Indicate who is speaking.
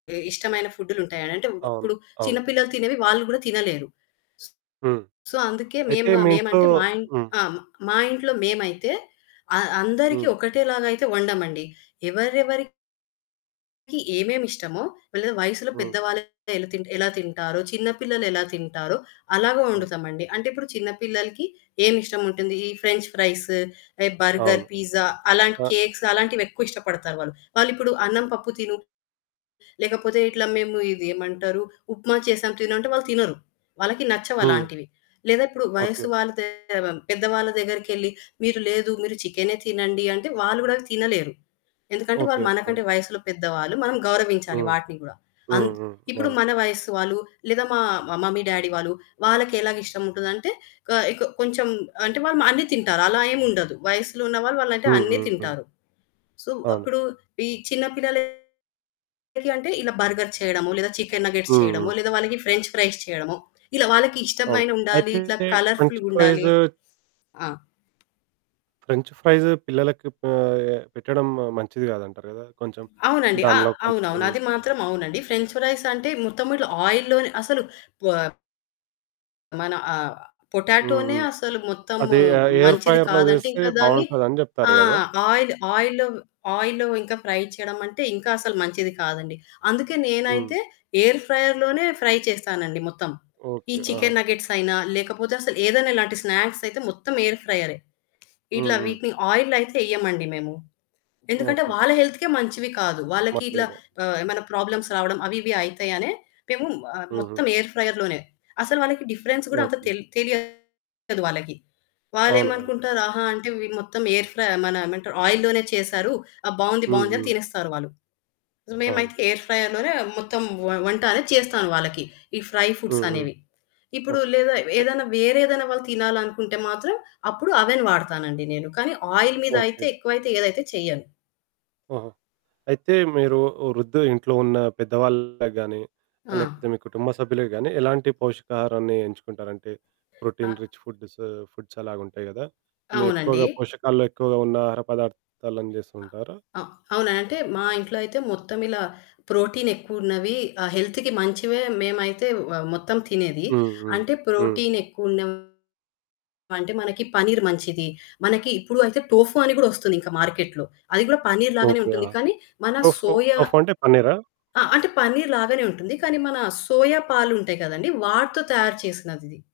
Speaker 1: ఇ ఇష్టమైన ఫుడ్లుంటాయి అనంటే,
Speaker 2: అవును.
Speaker 1: ఇప్పుడు చిన్న
Speaker 2: అవును.
Speaker 1: పిల్లలు తినేవి వాళ్ళు కూడా తినలేరు.
Speaker 2: హ్మ్.
Speaker 1: సో, అందుకే
Speaker 2: అయితే
Speaker 1: మేమ
Speaker 2: మీ ఇంట్లో
Speaker 1: మేమంటే మా ఇన్
Speaker 2: హ్మ్.
Speaker 1: ఆ! మా ఇంట్లో మేమైతే అ అందరికి
Speaker 2: హ్మ్.
Speaker 1: ఒకటేలాగా అయితే వండం అండి. ఎవరెవరికీ ఏమేమిష్టమో, వాళ్ళు వయసులో
Speaker 2: హ్మ్.
Speaker 1: పెద్దవాళ్ళు ఎలా తిన్ ఎలా తింటారో, చిన్న పిల్లలు ఎలా తింటారో, అలాగే
Speaker 2: ఆ!
Speaker 1: వొండుతాము అండి. అంటే ఇప్పుడు చిన్న పిల్లలకి ఏమి ఇష్టం ఉంటుంది. ఈ ఫ్రెంచ్ ఫ్రైస్, ఎ బర్గర్,
Speaker 2: అవును.
Speaker 1: పిజ్జా అలాంటి
Speaker 2: అ
Speaker 1: కేక్స్ అలాంటివెక్కువ ఇష్టపడతారు వాళ్ళు. వాళ్ళు ఇప్పుడు అన్నం పప్పు తిను, లేకపోతే ఇట్లా మేము ఇది ఏమంటారు, ఉప్మా చేసాం తిను అంటే, వాళ్ళు తినరు. వాళ్ళకి
Speaker 2: హ్మ్.
Speaker 1: నచ్చవలాంటివి. లేదా, ఇప్పుడు వయసు
Speaker 2: ఓకే.
Speaker 1: వాళ్ళు [unintelligible] పెద్దవాళ్ళ దగ్గరికెళ్లి, మీరు లేదు, మీరు చికెనే తినండి అంటే, వాళ్ళు కూడా తినలేరు. ఎందుకంటే వాళ్ళు
Speaker 2: ఓకే.
Speaker 1: మనకంటే
Speaker 2: ఆ!
Speaker 1: వయసులో పెద్దవాళ్ళు, మనం గౌరవించాలి
Speaker 2: హ్మ్,
Speaker 1: వాటిని కూడా.
Speaker 2: హ్మ్,
Speaker 1: అంత్
Speaker 2: హ్మ్.
Speaker 1: ఇప్పుడు
Speaker 2: అవును.
Speaker 1: మన వయసు వాళ్ళు, లేదా మా మా మమ్మీ డాడీ వాళ్ళు, వాళ్ళకి ఎలా ఇష్టం ఉంటుంది అంటే, కాయ్‌ కొ కొంచెం అంటే వాళ్ళు అన్ని తింటారు. అలా ఏమి ఉండదు. వయసులో ఉన్న వాళ్ళు అంటే
Speaker 2: హ్మ్,
Speaker 1: అన్ని
Speaker 2: హ్మ్.
Speaker 1: తింటారు. సో, వ్
Speaker 2: అవును.
Speaker 1: అప్పుడు ఈ చిన్న పిల్లలకి అంటే ఇలా బర్గర్ చేయడమో, లేదా చికెన్ నగ్గెట్స్
Speaker 2: హ్మ్,
Speaker 1: చేయడమో,
Speaker 2: హ్మ్.
Speaker 1: లేదా వాళ్ళకి ఫ్రెంచ్ ఫ్రైస్ చేయడమో, ఇలా వాళ్ళకి
Speaker 2: అవును.
Speaker 1: ఇష్టమైన ఉండాలి,
Speaker 2: అయితే
Speaker 1: ఇట్లా కలర్
Speaker 2: ఫ్రెంచ్
Speaker 1: ఫుల్‌గుండాలి.
Speaker 2: ఫ్రైస్
Speaker 1: ఆ!
Speaker 2: ఫ్రెంచ్ ఫ్రైస్ పిల్లలకి ప ఎ పెట్టడం మంచిది కాదంటారు కదా! కొంచెం
Speaker 1: అవునండి. అ
Speaker 2: దానిలో కొంచెం
Speaker 1: అవునవును. అది మాత్రం అవునండి. ఫ్రెంచ్ ఫ్రైస్ అంటే, మొత్తం ఇట్లా ఆయిల్ లోనే అసలు పొప్ మన ఆహ్,
Speaker 2: హ్మ్,
Speaker 1: పొటాటోనే
Speaker 2: హ్మ్.
Speaker 1: అసలు మొత్తం
Speaker 2: అది ఆ ఎయిర్
Speaker 1: మంచిది
Speaker 2: ఫ్రైయర్‌లో
Speaker 1: కాదంటే,
Speaker 2: చేస్తే
Speaker 1: ఇంకా దాన్ని
Speaker 2: బావుంటది అని చెప్తారు
Speaker 1: ఆ!
Speaker 2: గదా!
Speaker 1: ఆయిల్ ఆయిల్‌లో ఆయిల్‌‌లో ఇంకా ఫ్రై చేయడం అంటే, ఇంకా అసలు మంచిది కాదండి. అందుకే
Speaker 2: హ్మ్.
Speaker 1: నేనైతే ఎయిర్ ఫ్రైయర్ లోనే ఫ్రై చేస్తానండి మొత్తం. ఈ
Speaker 2: ఓకే. ఆహా!
Speaker 1: చికెన్ నగ్గెట్స్ అయినా, లేకపోతే అసలు ఏదైనా ఇలాంటి స్నాక్స్ అయితే, మొత్తం ఎయిర్ ఫ్రైయరే.
Speaker 2: హ్మ్,
Speaker 1: ఇట్లా
Speaker 2: హ్మ్.
Speaker 1: వీటిని ఆయిల్‌లో అయితే ఎయ్యమండి మేము. ఎందుకంటే,
Speaker 2: ఓకే.
Speaker 1: వాళ్ళ హెల్త్‌కే మంచివి కాదు. వాళ్ళకి
Speaker 2: మంచివి
Speaker 1: ఇట్లా
Speaker 2: కాదు.
Speaker 1: ఆహ్, ఏమైనా ప్రాబ్లమ్స్ రావడం అవి, ఇవి అయితాయనే మేము ఆహ్,
Speaker 2: హుహు.
Speaker 1: మొత్తం ఎయిర్ ఫ్రైయర్ లోనే. అసలు వాళ్ళకి డిఫరెన్స్ కూడా అంత
Speaker 2: ఓకే.
Speaker 1: తెల్ తెలియదు వాళ్ళకి. వాళ్ళు
Speaker 2: అవును, అవును.
Speaker 1: ఏమనుకుంటారు, ఆహా! అంటే ఇవి మొత్తం ఎయిర్ ఫ్రైయే మానా ఏమంటారు ఆయిల్ లోనే చేసారు, ఆ! బావుంది,
Speaker 2: హ్మ్,
Speaker 1: బావుంది అని
Speaker 2: హ్మ్.
Speaker 1: తినేస్తారు వాళ్ళు.
Speaker 2: అవును.
Speaker 1: మేమైతే ఎయిర్ ఫ్రైయర్ లోనే మొత్తం వ వంట అనేది చేస్తాను వాళ్ళకి. ఈ ఫ్రై
Speaker 2: హ్మ్, హ్మ్.
Speaker 1: ఫుడ్సనేవి. ఇప్పుడు
Speaker 2: ఓకే.
Speaker 1: లేదా,
Speaker 2: ఎ
Speaker 1: ఏదైనా వేరే ఏదైనా వాళ్ళు తినాలనుకుంటే మాత్రం, అప్పుడు అవెన్ వాడతాను అండి నేను. కానీ ఆయిల్ మీద
Speaker 2: ఓకే.
Speaker 1: అయితే ఎక్కువైతే ఏదైతే చేయను.
Speaker 2: ఆహా! అయితే మీరు వృద్దు ఇంట్లో ఉన్న పెద్దవాళ్ళకి గానీ, లేకపోతే
Speaker 1: ఆ!
Speaker 2: మీ కుటుంబ సభ్యులకి గాని, ఎలాంటి పోషకాహారాన్ని ఎంచుకుంటారు? అంటే,
Speaker 1: ఆ
Speaker 2: ప్రోటీన్ రిచ్ ఫుడ్స్, ఫుడ్స్ అలాగుంటాయి కదా! మీ
Speaker 1: అవునండి.
Speaker 2: ఎక్కువగా పోషకాల్లో ఎక్కువగా ఉన్న ఆహార పదార్థాలను
Speaker 1: అ
Speaker 2: చేస్తుంటారా?
Speaker 1: అ అవునా! అంటే, మా ఇంట్లో అయితే మొత్తం ఇలా ప్రోటీనెక్కువున్నవి. ఆహ్, హెల్త్‌కి మంచివే. మేమైతే వ మొత్తం తినేది.
Speaker 2: హ్మ్, హ్మ్,
Speaker 1: అంటే
Speaker 2: హ్మ్.
Speaker 1: ప్రోటీనెక్కువున్నవి అంటే, మనకి పన్నీర్ మంచిది. మనకి ఇప్పుడు అయితే, టోఫు అని కూడా ఒస్తుంది మార్కెట్‌లో. అది కూడా పన్నీర్ లాగానే
Speaker 2: ఓకే. ఆ!
Speaker 1: ఉంటుంది కానీ, మన
Speaker 2: టోఫు
Speaker 1: సోయా
Speaker 2: టోఫు అంటే పన్నీరా?
Speaker 1: ఆ! అంటే పన్నీర్ లాగానేవుంటుంది. కానీ, మన సోయా పాలు ఉంటాయి కదండీ! వాటితో తయారు చేసినది ఇది.